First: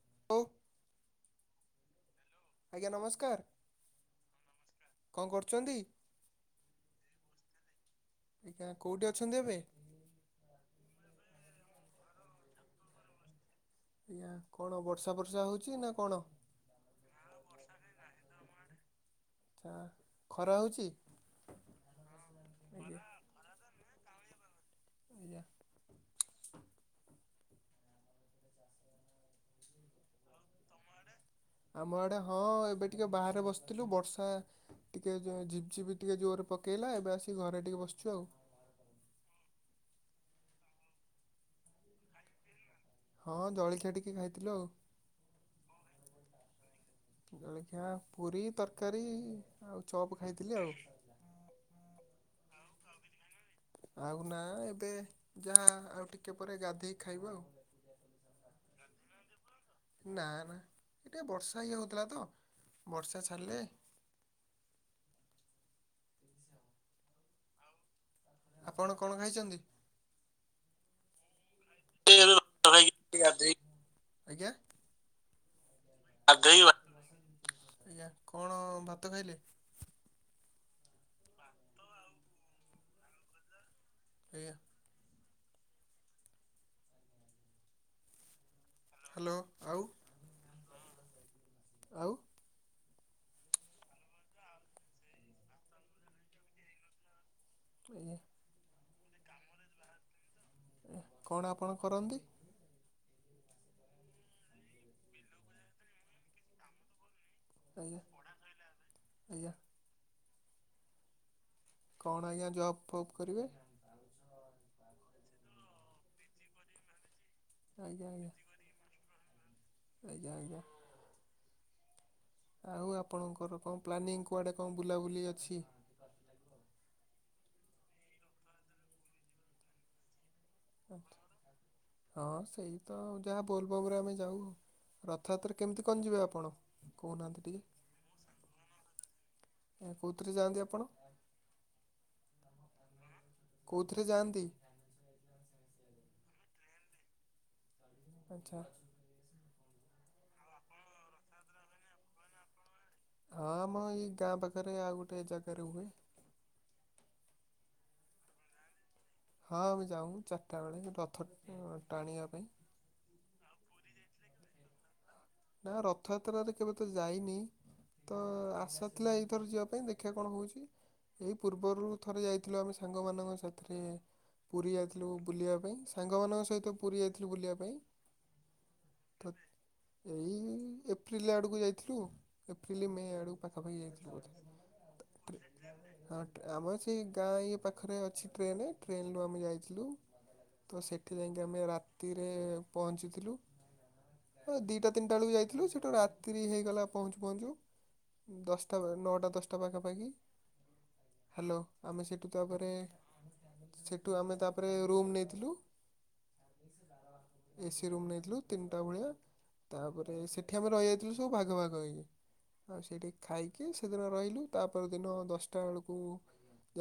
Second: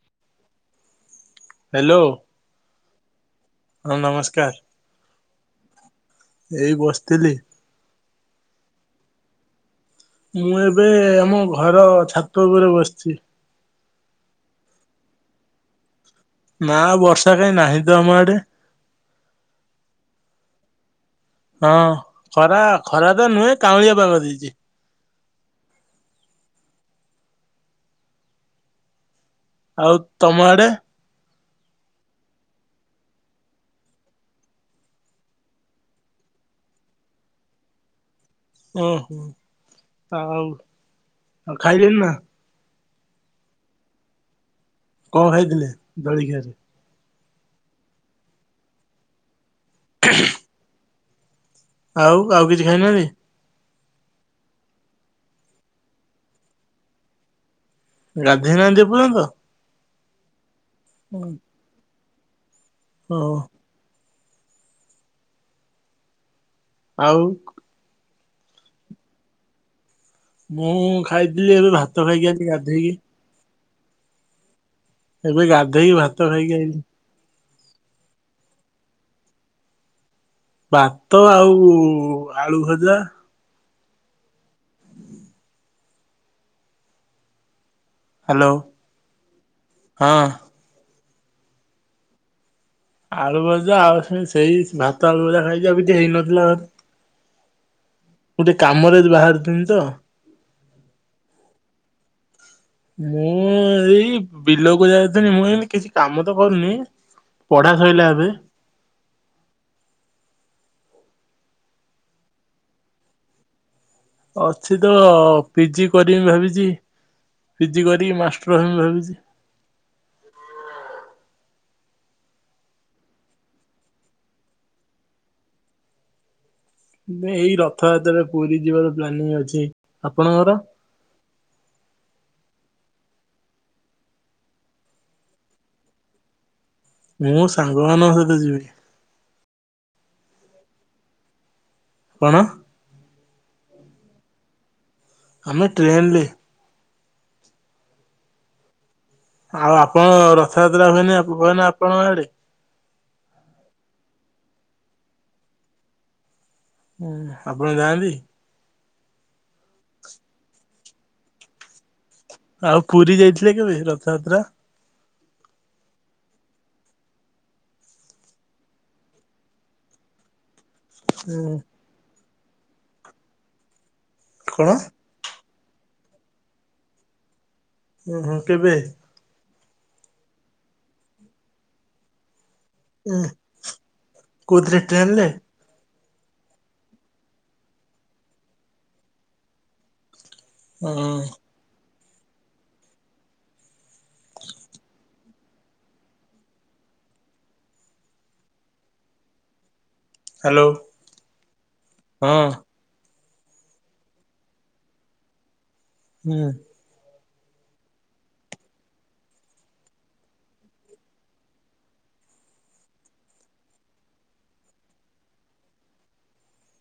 [unintelligible] Hello. ଆଜ୍ଞା ନମସ୍କାର। ହଁ ନମସ୍କାର ଏଇ ବସିଥିଲି। ଆଜ୍ଞା କୋଉଠି ଅଛନ୍ତି ଏବେ? ମୁଁ ଏବେ ଆମ ଘର ଛାତ ଉପରେ ବସିଛି। ଆଜ୍ଞା କଣ ବର୍ଷା ବର୍ଷା ହଉଛି ନା କଣ? ନା ବର୍ଷା କାହିଁ ନାହିଁ ତ ଆମ ଆଡେ। ଆ ଖରା ହଉଛି? ହଁ ଖରା ଖରା ତ ନୁହେଁ କାଉଁଳିଆ ପାଗ ଦେଇଛି। ଆଜ୍ଞା। ଆଉ ତମ ଆଡେ? ଆମ ଆଡେ ହଁ ଏବେ ଟିକେ ବାହାରେ ବସିଥିଲୁ ବର୍ଷା ଟିକେ ଯୋ ଝିପିଝିପି ଟିକେ ଜୋରରେ ପକେଇଲା ଏବେ ଆସିକି ଘରେ ଟିକେ ବସିଛୁ ଆଉ। ଓ ହୋ ଆଉ ଆଉ ଖାଇଲନି ନା? ହଁ ଜଳଖିଆ ଟିକେ ଖାଇଥିଲୁ ଆଉ। କଣ ଖାଇଥିଲେ ଜଳଖିଆ ରେ? ଜଳଖିଆ ପୁରୀ ତରକାରୀ ଆଉ ଚପ୍ ଖାଇଥିଲି ଆଉ। ଆଉ ଆଉ କିଛି ଖାଇନାହାନ୍ତି? ଆଉ ନା ଏବେ ଯାହା ଆଉ ଟିକେ ପରେ ଗାଧୋଇ ଖାଇବୁ ଆଉ। ଗାଧେଇ ନାହାନ୍ତି ଏ ପର୍ଯ୍ୟନ୍ତ? ନା ନା ଏଟେ ବର୍ଷା ଇଏ ହଉଥିଲା ତ ଓ ବର୍ଷା ଛାଡ଼ିଲେ ଆଉ ଆପଣ କଣ ଖାଇଛନ୍ତି? ମୁଁ ଖାଇଥିଲି ଏବେ ଭାତ ଖାଇକି ଆ ଗାଧେଇକି। ଆଜ୍ଞା। ଏବେ ଗାଧୋଇ ଭାତ ଖାଇକି ଆାଇଛି। ଆଜ୍ଞା କଣ ଭାତ ଖାଇଲେ? ଭାତ ଆଉ ଆଳୁ ଭଜା ଏ ହ୍ୟାଲୋ। ହ୍ୟାଲୋ ଆଉ ହଁ ଆଉ ଆଳୁ ଭଜା ଆଉ ସେଇ ସେଇ ଭାତ ଆଳୁ ଭଜା ଖାଇଛି ଆଉ କିଛି ହେଇନଥିଲା ଗୋଟେ କାମରେ ଆଜି ବାହାରିଥିଲି ତ କଣ ଆପଣ କରନ୍ତି? ମୁଁ ଏଇ ବିଲକୁ ଯାଇଥିଲି ମୁଁ ଏମତି କିଛି କାମ ତ କରୁନି। ପଢା ସାରିଲା ଏବେ। କଣ ଆଜ୍ଞା ଜବ୍ ଫବ୍ କରିବେ? ଅଛି ତ ପିଜି କରିବି ଭାବିଛି। ପିଜି କରିକି ମାଷ୍ଟର ହେବି ଭାବିଛି? ଆଜ୍ଞା ଆଜ୍ଞା। ଆଉ ଆପଣଙ୍କର କଣ ପ୍ଲାନିଂ କୁଆଡେ କଣ ବୁଲାବୁଲି ଅଛି? ଏଇ ରଥଯାତ୍ରା ପୁରୀ ଯିବାର ପ୍ଲାନିଂ ଅଛି ଅ ହଁ ସେଇ ତ ଯାହା ବୋଲବମରେ ଆମେ ଯାଉ ରଥଯାତ୍ରା କେମିତି କନ ଯିବେ ଆପଣ? ମୁଁ ସାଙ୍ଗ ମାନଙ୍କ ସହିତ ଯିବି। କେଉଁଥିରେ ଯାଆନ୍ତି ଆପଣ? କଣ? କୋଉଁଥିରେ ଯାଆନ୍ତି? ଆମେ ଟ୍ରେନରେ। ଆଚ୍ଛା। ଆଉ ଆପଣ ରଥଯାତ୍ରା ହୁଏନି [unintelligible] ଆପଣଙ୍କ ଆଡେ? ହଁ ମ ଏଇ ଗାଁ ପାଖରେ ଆଉ ଗୋଟେ ଜାଗାରେ ହୁଏ। ହୁଁ ଆପଣ ଯାଆନ୍ତି। ହଁ ଆମେ ଯାଉ ଚାରିଟା ବେଳେ ରଥ [unintelligible] ଆଉ ପୁରୀ ଯାଇଥିଲେ କେବେ ରଥଯାତ୍ରା? ନା ରଥଯାତ୍ରାରେ କେବେ ତ ଯାଇନି। ତ ଆସା ଥିଲା ଏଇଥର ଯିବା ପାଇଁ ଦେଖିବା କଣ ହଉଚି। ଏଇ ଉଁ ପୂର୍ବରୁ ଥରେ ଯାଇଥିଲୁ ଆମେ ସାଙ୍ଗମାନଙ୍କ ସାଥିରେ କଣ ପୁରୀ ଯାଇଥିଲୁ ବୁଲିବା ପାଇଁ ସାଙ୍ଗମାନଙ୍କ ସହିତ ପୁରୀ ଯାଇଥିଲୁ ବୁିଲିବା ପାଇଁ। ଓ ହୋଁ କେବେ? ଏଇ ଏପ୍ରିଲ ଆଡକୁ ଯାଇଥିଲୁ। ଏପ୍ରିଲ ମେ ଉଁ ଆଡୁ ପାଖା ପାଖି ଯାଇଥିଲୁ ବୋଧେ। କୋଉଥିରେ ଟ୍ରେନରେ ଆ ଆମର ସେଇ ଗାଁ ଇଏ ପାଖରେ ଅଛି ଟ୍ରେନ, ଟ୍ରେନ୍ରୁ ଆମେ ଯାଇଥିଲୁ। ତ ଉଁ ସେଠି ଯାଇକି ହ୍ୟାଲୋ ଆମେ ରାତିରେ ପହଞ୍ଚିଥିଲୁ ଅ ଦିଟା ତିନିଟା ବେଳକୁ ଯାଇଥିଲୁ ସେଇଟା ରାତିିରେ ହେଇଗଲା ପହଞ୍ଚୁ ପହଞ୍ଚୁ, ଦଶଟା ନଅଟା ଦଶଟା ପାଖାପା ପାଖି ହାଲୋ ଆମେ ସେଇଠୁ ହଁ ତାପରେ ସେଠୁ ଆମେ ତାପରେ ରୁମ ନେଇଥିଲୁ। ହୁଁ। ଏସିି ରୁମ୍ ନେଇଥିଲୁ ତିନିଟା ଭଳିଆ, ତାପରେ ସେଠି ଆମେ ରହିଯାଇଥିଲୁ ସବୁ ଭାଗ ଭାଗ ହେଇକି ଆଉ ସେଇଠି ଖାଇକି ସେଦିନ ରହିଲୁ ତାପର ଦିନ ଦଶଟା ବେଳକୁ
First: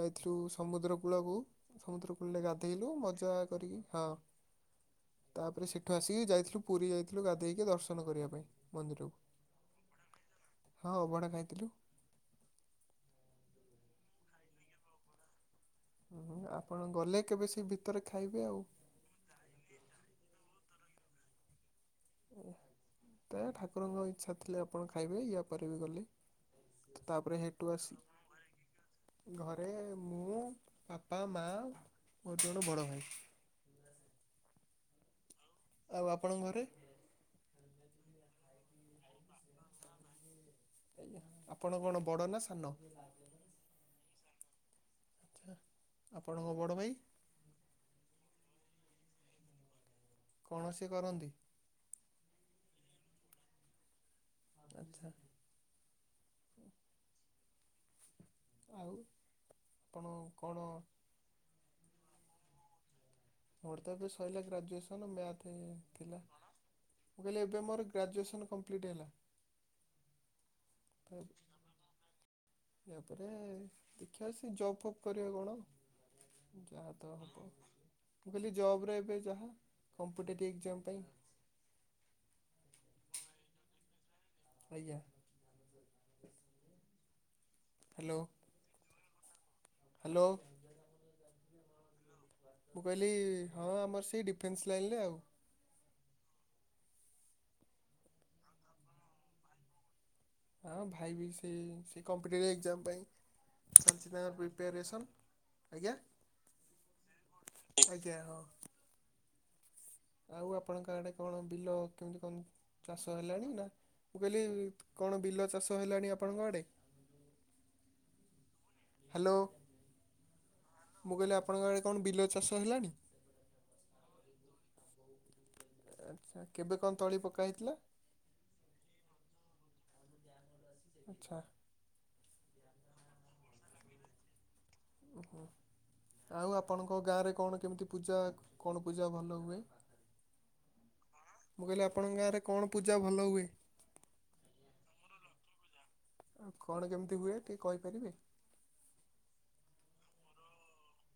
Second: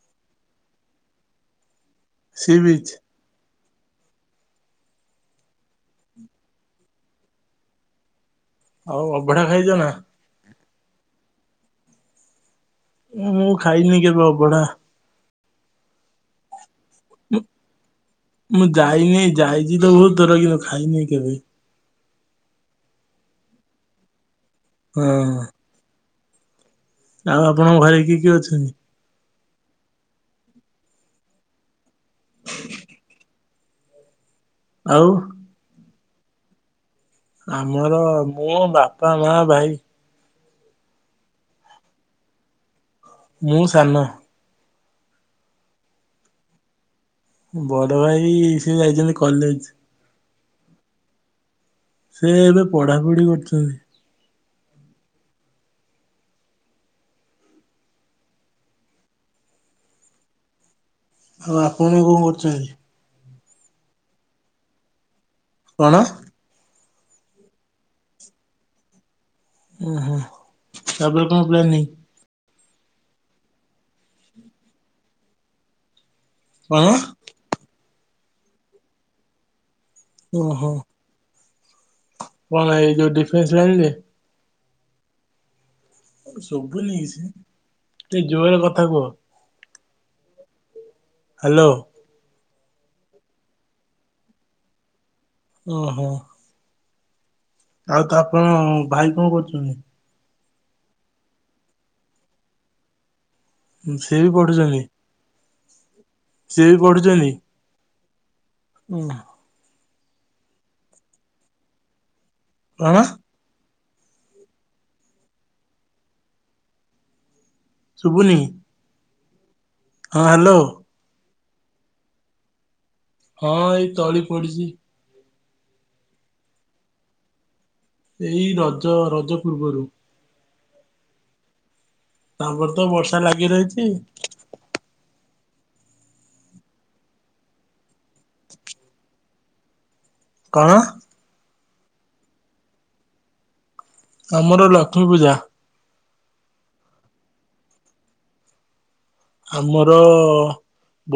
ଯାଇଥିଲୁ ସମୁଦ୍ର କୂଳକୁ, ସମୁଦ୍ର କୂଳରେ ସି ବିଚ୍ ଗାଧେଇଲୁ ମଜା କରିକି ହଁ ତାପରେ ସେଠୁ ଆସିକି ଯାଇଥିଲୁ ପୁରୀ ଯାଇଥିଲୁ ଗାଧେଇକି ଟିକେ ଦର୍ଶନ କରିବା ପାଇଁ। ଆଉ ଅଭଢା ଖାଇଚ ନା? ହଁ ଅଭଡ଼ା ଖାଇଥିଲୁ। ମୁଁ ଖାଇନି କେବେ ଅବଢା। ହୁଁ ଆ ମୁଁ ଯାଇନାଇ ଯାଇଚି ତ ବହୁତ ଥର କିନ୍ତୁ ଖାଇନାଇ କେବେ। ତା ଠାକୁରଙ୍କ ଇଚ୍ଛା ଥିଲେ ଆପଣ ହଁ ଖାଇବେ ୟା ପରେ ବି ଗଲେ। ଆଉ ଆପଣଙ୍କ ଘରେ କିଏ କିଏ ଅଛନ୍ତି? ଘରେ ମୁଁ ବାପା, ମା, ମୋର ଜଣେ ବଡ଼ ଭାଇ। ଆଉ ଆଉ ଆପଣଙ୍କ ଘରେ? ଆମର ମୁଁ ବାପା ମା ଭାଇ। ଆପଣ କଣ ବଡ ନା ସାନ? ମୁଁ ସାନ। ଆଚ୍ଛା ଆପଣଙ୍କ ବଡ଼ ଭାଇ? ବଡ ଭାଇ ସିଏ ଯାଇଚନ୍ତି କଲେଜ। କଣ ସେ କରନ୍ତି? ସେ ଏବେ ପଢାପଢି କରୁଚନ୍ତି। ଆଚ୍ଛା। ଆଉ ଆପଣ କଣ ଆଉ ଆପଣ କଣ କରୁଚନ୍ତି? ମୋର ତ ଏବେ ସରିଲା ଗ୍ରାଜୁଏସନ୍ ମ୍ୟାଥ କଣ? ଥିଲା। ମୁଁ କହିଲି ଏବେ ମୋର ଗ୍ରାଜୁଏସନ କମପ୍ଲିଟ ହେଲା। ଓ ତାପରେ କଣ ପ୍ଲାନିଙ୍ଗ? ୟାପରେ ଦେଖିବା ସେ ଜପ୍ ଫପ୍ କରିବା କଣ। କଣ ଯାହା ତ ହବ ମୁ କହିଲି ଜବରେ ଏବେ ଯାହା ଓ ହୋ କଣ ହେଲା ଏଇ ଯଉ ଡିଫେନ୍ସ ଲାଇନ ରେ? ଆଜ୍ଞା। ଶୁଭୁନି କିଛି, ଟିକେ ଜୋରର କଥା କୁହ। ହ୍ୟାଲୋ। ହ୍ୟାଲୋ। ମୁଁ କହିଲି ହଁ ଆମର ସେଇ ଡିଫେନ୍ସ୍ ଲାଇନ୍ ରେ ଆଉ। ଓହୋ। ଆଉ ତା ଆପଣ ଭାଇ କଣ କରୁଛନ୍ତି? ହଁ ଭାଇ ବି ସେ ସେ କମ୍ପିଟିପି ଏଗଜାମ ପାଇଁ ସିଏ ବି ପଢୁଛନ୍ତି। ଆଜ୍ଞା। ସିଏ ବି ପଢୁଛନ୍ତି। ଆଜ୍ଞା ହଁ। ନା। ଆଉ ଆପଣଙ୍କ ଆଡେ କଣ ବିଲ କେମିତି କଣ କଣ ଚାଷ ହେଲାଣି। ନା ମୁଁ କହିଲି କଣ ବିଲ ଚାଷ ହେଲାଣି ଆପଣଙ୍କ ଆଡେ? ଶୁଭୁନି। ହ୍ୟାଲୋ। ହଁ ହ୍ୟାଲୋ। ମୁଁ କହିଲି ଆପଣଙ୍କ ଆଡେ କଣ ବିଲ ଚାଷ ହେଲାଣି? ହଁ ଏଇ ତଳି ପଡିଚି। ଆଚ୍ଛା କେବେ କଣ ତଳି ପକା ହେଇଥିଲା? ଏଇ ରଜ ରଜ ପୂର୍ବରୁ। ଆଚ୍ଛା। ଆମର ତ ବର୍ଷା ଲାଗି ରହିଚି। ହୁଁ। ଆଉ ଆପଣଙ୍କ ଗାଁରେ କଣ କେମିତି ପୂଜା କଣ ପୂଜା ଭଲ ହୁଏ? କଣ? ମୁଁ କହିଲି ଆପଣଙ୍କ ଗାଁରେ କଣ ପୂଜା ଭଲ ହୁଏ? ଆମର ଲକ୍ଷ୍ମୀପୂଜା। କଣ କେମିତି ହୁଏ ଟିକେ କହିପାରିବେ? ଆମର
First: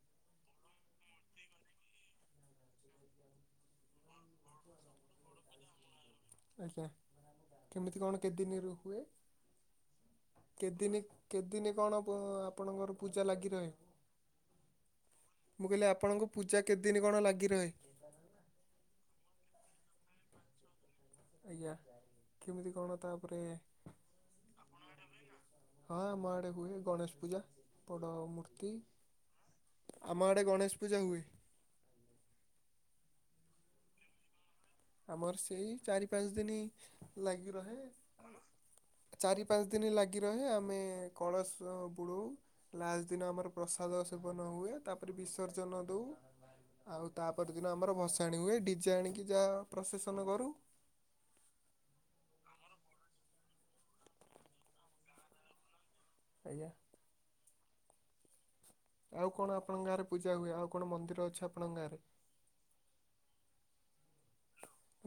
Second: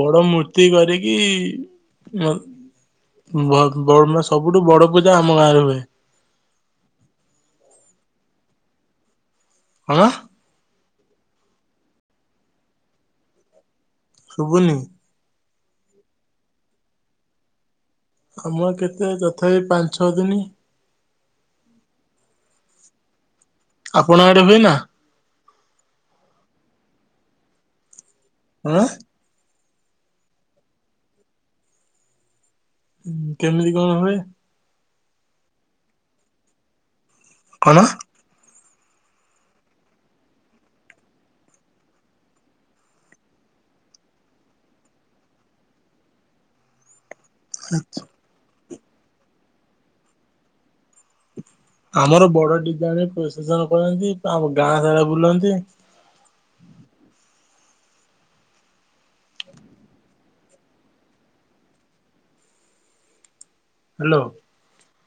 ବଡ ମୂର୍ତ୍ତି କରିକି [unintelligible] ସବୁଠୁ ବଡ ପୂଜା ଆମ ଗାଁରେ ହୁଏ। ଆଜ୍ଞା କେମିତି କଣ କେତେ ଦିନିରୁ ହୁଏ? କଣ? କେଦିନି କେତଦିନି କଣ ଆପଣଙ୍କର ପୂଜା ଲାଗି ରହେ? ଶୁଭୁନି। ମୁଁ କହିଲି ଆପଣଙ୍କୁ ପୂଜା କେତେଦିନ କଣ ଲାଗି ରହେ? ଆମ କେତେ ତଥାପି ପାଞ୍ଚ ଛଅ ଦିନି। ଆଜ୍ଞା କେମିତି କଣ ତାପରେ ଆପଣ ଆଡେ ହୁଏ ନା। ହଁ ଆମ ଆଡେ ହୁଏ। ଗଣେଶ ପୂଜା ବଡ ମୂର୍ତ୍ତି। ଆଁ ଆମ ଆଡେ ଗଣେସ ପୂଜା ହୁଏ। ହୁଁ କେମିତି କଣ ହୁଏ? ଆମର ସେଇ ଚାରି ପାଞ୍ଚ ଦିନି ଲାଗି କଣ ରହେ। ଚାରି ପାଞ୍ଚ ଦିନ ଲାଗି ରହେ। ଆମେ କଳସ ବୁଡଉ ଲାଷ୍ଟ୍ ଦିନ ଆମର ପ୍ରସାଦ ପ୍ରସାଦ ସେବନ ହୁଏ। ତାପରେ ବିସର୍ଜନ ଦୋଉ। ଆଉ ତା ପରଦିନ ଆମର ଭସାଣି ହୁଏ। ଡିଜେ ଆଣିକି ଯାହା ପ୍ରସେସନ କରୁ। ଆମର ବଡ ଡିଜେ ଆଣିକି ପ୍ରସେସନ କରନ୍ତି। ଆଉ ଗାଁ ସାରା ବୁଲନ୍ତି। ଆଜ୍ଞା। ଆଉ କଣ ଆପଣଙ୍କ ଗାଁରେ ପୂଜା ହୁଏ? ଆଉ କଣ ମନ୍ଦିର ଅଛି ଆପଣଙ୍କ ଗାଁରେ? ହ୍ୟାଲୋ।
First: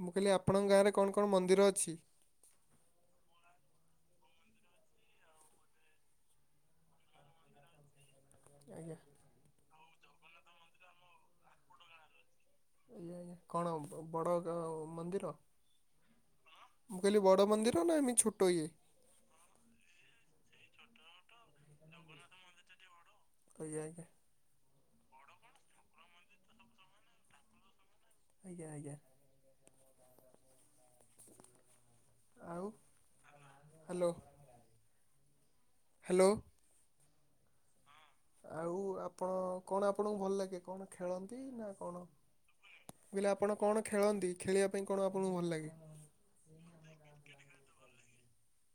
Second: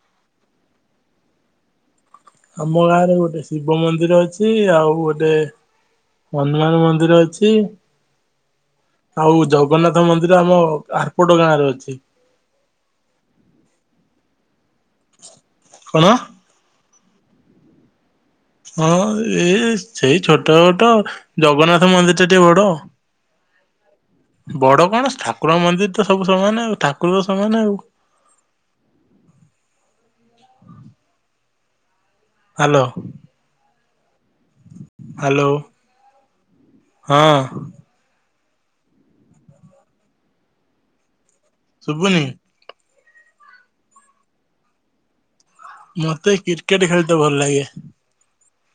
ମୁଁ କହିଲି ଆପଣଙ୍କ ଗାଁରେ କଣ କଣ ମନ୍ଦିର ଅଛି? ଆମ ଗାଁ ରେ ଗୋଟେ ଶିବ ମନ୍ଦିର ଅଛି। ଆଉ ଗୋଟେ ହନୁମାନ ମନ୍ଦିର ଅଛି। ଆଉ ଜଗନ୍ନାଥ ମନ୍ଦିର ଆମ ଆର ପଟ ଗାଁରେ ଅଛି। କଣ ବଡ ଉ ମନ୍ଦିର? କଣ ମୁଁ କହିଲି ବଡ ମନ୍ଦିର ନା ଏମତି ଛୋ ହଁ ଏଇ ସେଇ ଛୋଟ ଛୋଟ ଜଗନ୍ନାଥ ମନ୍ଦିର ଟା ଟିକେ ବଡ। [unintelligible] ଯାଇକି। ବଡ କଣ ଠାକୁର ମନ୍ଦିର ତ ସବୁ ସମାନ ଆଉ। ଠାକୁର ତ ସମାନ ଆଉ। ଆଜ୍ଞା ଆଜ୍ଞା। [inaudible] ହାଲୋ। ହ୍ୟାଲୋ। ହ୍ୟାଲୋ। ହାଲୋ। ହଁ। ଆଉ ଆପଣ କଣ ଆପଣଙ୍କୁ ଭଲ ଲାଗେ। କଣ ଖେଳନ୍ତି ନା କଣ? ଶୁଭୁନି? ମୁଁ କହିଲି ଆପଣ କଣ ଖେଳନ୍ତି। ଖେଳିବା ପାଇଁ କଣ ଆପଣଙ୍କୁ ଭଲ ଲାଗେ? ମତେ କ୍ରିକେଟ ଖେଳିତେ ଭଲ ଲାଗେ।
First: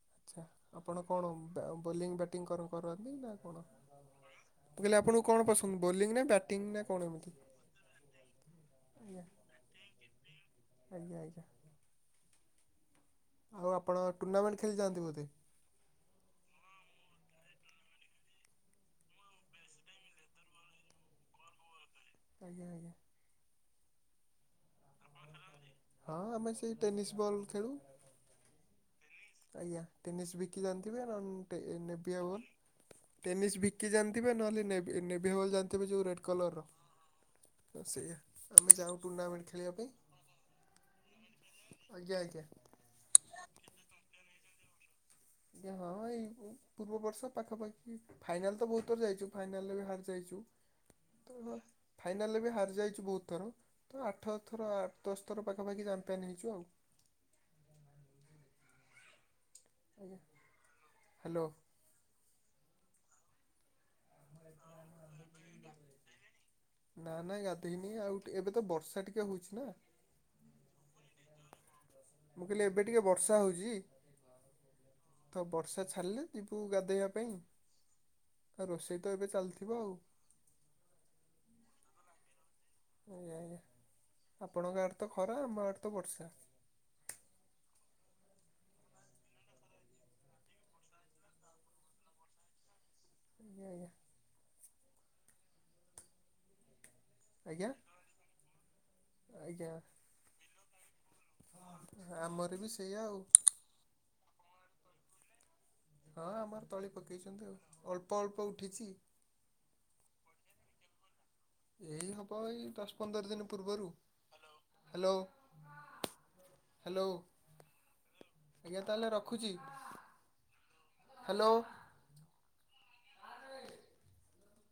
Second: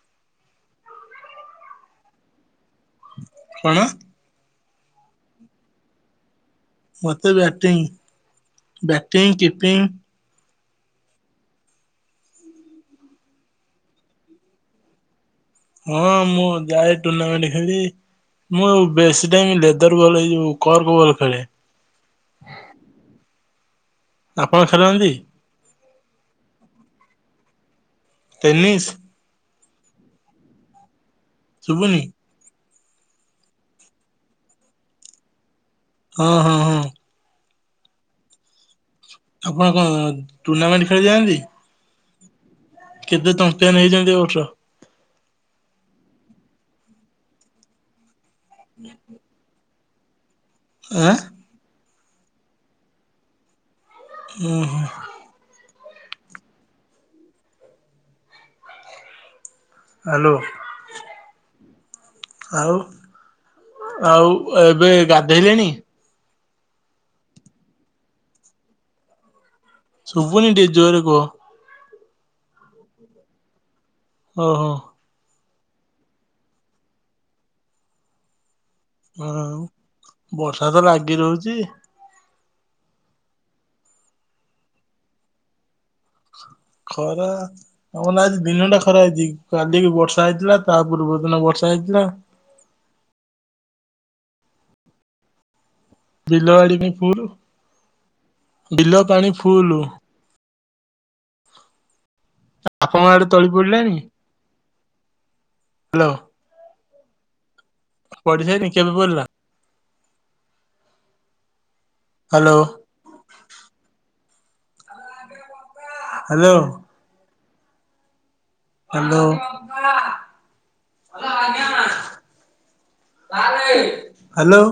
ଆଚ୍ଛା, ଆପଣ କଣ ବ ବୋଲିଂ ବ୍ୟାଟିଂ କରପାରନ୍ତି ନା କଣ? ମୁଁ କହିଲି, ଆପଣଙ୍କୁ କଣ ପସନ୍ଦ ବୋଲିଂ ନା ବ୍ୟାଟ ମୋତେ ବ୍ୟାଟିଂ ବ୍ୟାଟିଂ, କିପିଂ। ଆଜ୍ଞା ଆଜ୍ଞା। ଆଉ ଆପଣ ଟୁର୍ଣ୍ଣାମେଣ୍ଟ ଖେଳି ଯାଆନ୍ତି ବୋଧେ? ହଁ ମୁଁ ଯାଏ ଟୁର୍ଣ୍ଣାମେଣ୍ଟ ଖେଳି। ମୁଁ ଆଉ ବେଶି ଟାଇମ ଲେଦର ବଲ ଏଇ ଯୋଉ କର୍ପ୍ ବଲ ଖେଳେ। ଆଜ୍ଞା ଆଜ୍ଞା। ଆପଣ ଖେରନ୍ଦି? ହଁ, ଆମେ ସେଇ ଟେନିସ ବଲ୍ ଖେଳୁ। ଟେନିସ୍? ଆଜ୍ଞା, ଟେନିସ ବିକି ଜାଣି ଯାଆନ୍ତି ରନ ଗୋଟେ ଏଇ ଶୁଭୁନି? ନେଭିଆ ବଲ। ଟେନିସ ବିକି ଜାଣିଥିବେ ନହେଲେ ନେଭି ନେଭିୟା ବଲ ତେବେ ଯୋଉ ରେଡ୍ ହଁ ହଁ କଲରର। ହଁ ସେଇଆ ଆମେ ଯାଉ ଆପଣ କଣ ଟୁର୍ଣ୍ଣାମେଣ୍ଟ ଖେଳି ଯାଆନ୍ତି? ଆଜ୍ଞା, ଆଜ୍ଞା। କେତେ ଚମ୍ପିଆନ ହେଇଚନ୍ତି, ଏ ବର୍ଷ? ଆ ହଁ ଏଇ ପୂର୍ବ ବର୍ଷ ପାଖାପାଖି ଫାଇନାଲ ତ ବହୁତ ଯାଇଚୁ। ଫାଇନାଲରେ ବି ହାରି ଯାଇଚୁ। ଆଁ? ଫାଇନାଲରେ ବି ହାରିଯାଇଚୁ ବହୁତ ଥର। ତ ଆଠ ଥର ଆଠ ଦଶ ଥର ପାଖାପାଖି ଜାଣି ଚମ୍ପିୟାନ ହେଇଚୁ ଆଉ। Hello hello. ଆଉ ଆଉ ଏବେ ଗାଧେଇଲେଣି? ନା ନା ଗାଧୋଇନି ଆଉ ଏବେ ତ ବର୍ଷା ଟିକେ ହଉଚି ନା ଶୁଭୁନି ଟିକିଏ ଜୋରେ କୁହ। ମୁଁ କଇଲି ଏବେ ଟିକେ ବର୍ଷା ହଉଚି। ଓହୋ। ତ ବର୍ଷା ଛାଡିଲେ ଯିବୁ ଗାଧୋଇବା ପାଇଁ। ଆଉ ବର୍ଷା ତ ଲାଗି ରହୁଚି। ଆଜ୍ଞା ଆଜ୍ଞା ଆପଣଙ୍କ ଆଡେ ତ ଖରା। ଆମ ଆଡେ ଖ ଖରା ହଁ ନା ଆଜି ଦିନଟା ଖରା ହେଇଛି। କାଲି ବର୍ଷା ହେଇଥିଲା ତା ପୂର୍ବ ଦିନ ବର୍ଷା ହେଇଥିଲା। [inaudible] ବିଲ ଆଡି ବି ଫୁଲ, ବିଲ ପାଣି ଫୁଲ। ଆପଣଙ୍କ ଆଡେ ତଳି ପଡିଲାଣି? ହଁ, ଆମର ତଳି ପକେଇଛନ୍ତି ଆଉ ପଡିିସାଇଲାନି କେବେ ପଡ଼ିଲା? ଏଇ ହବ ହ୍ୟାଲୋ ଏଇ ଦଶ, ପନ୍ଦର ଦିନ ପୂର୍ବରୁ। ହାଲୋ ହାଲୋ ଆଜ୍ଞା, ତାହେଲେ ରଖୁଛି। Hello hello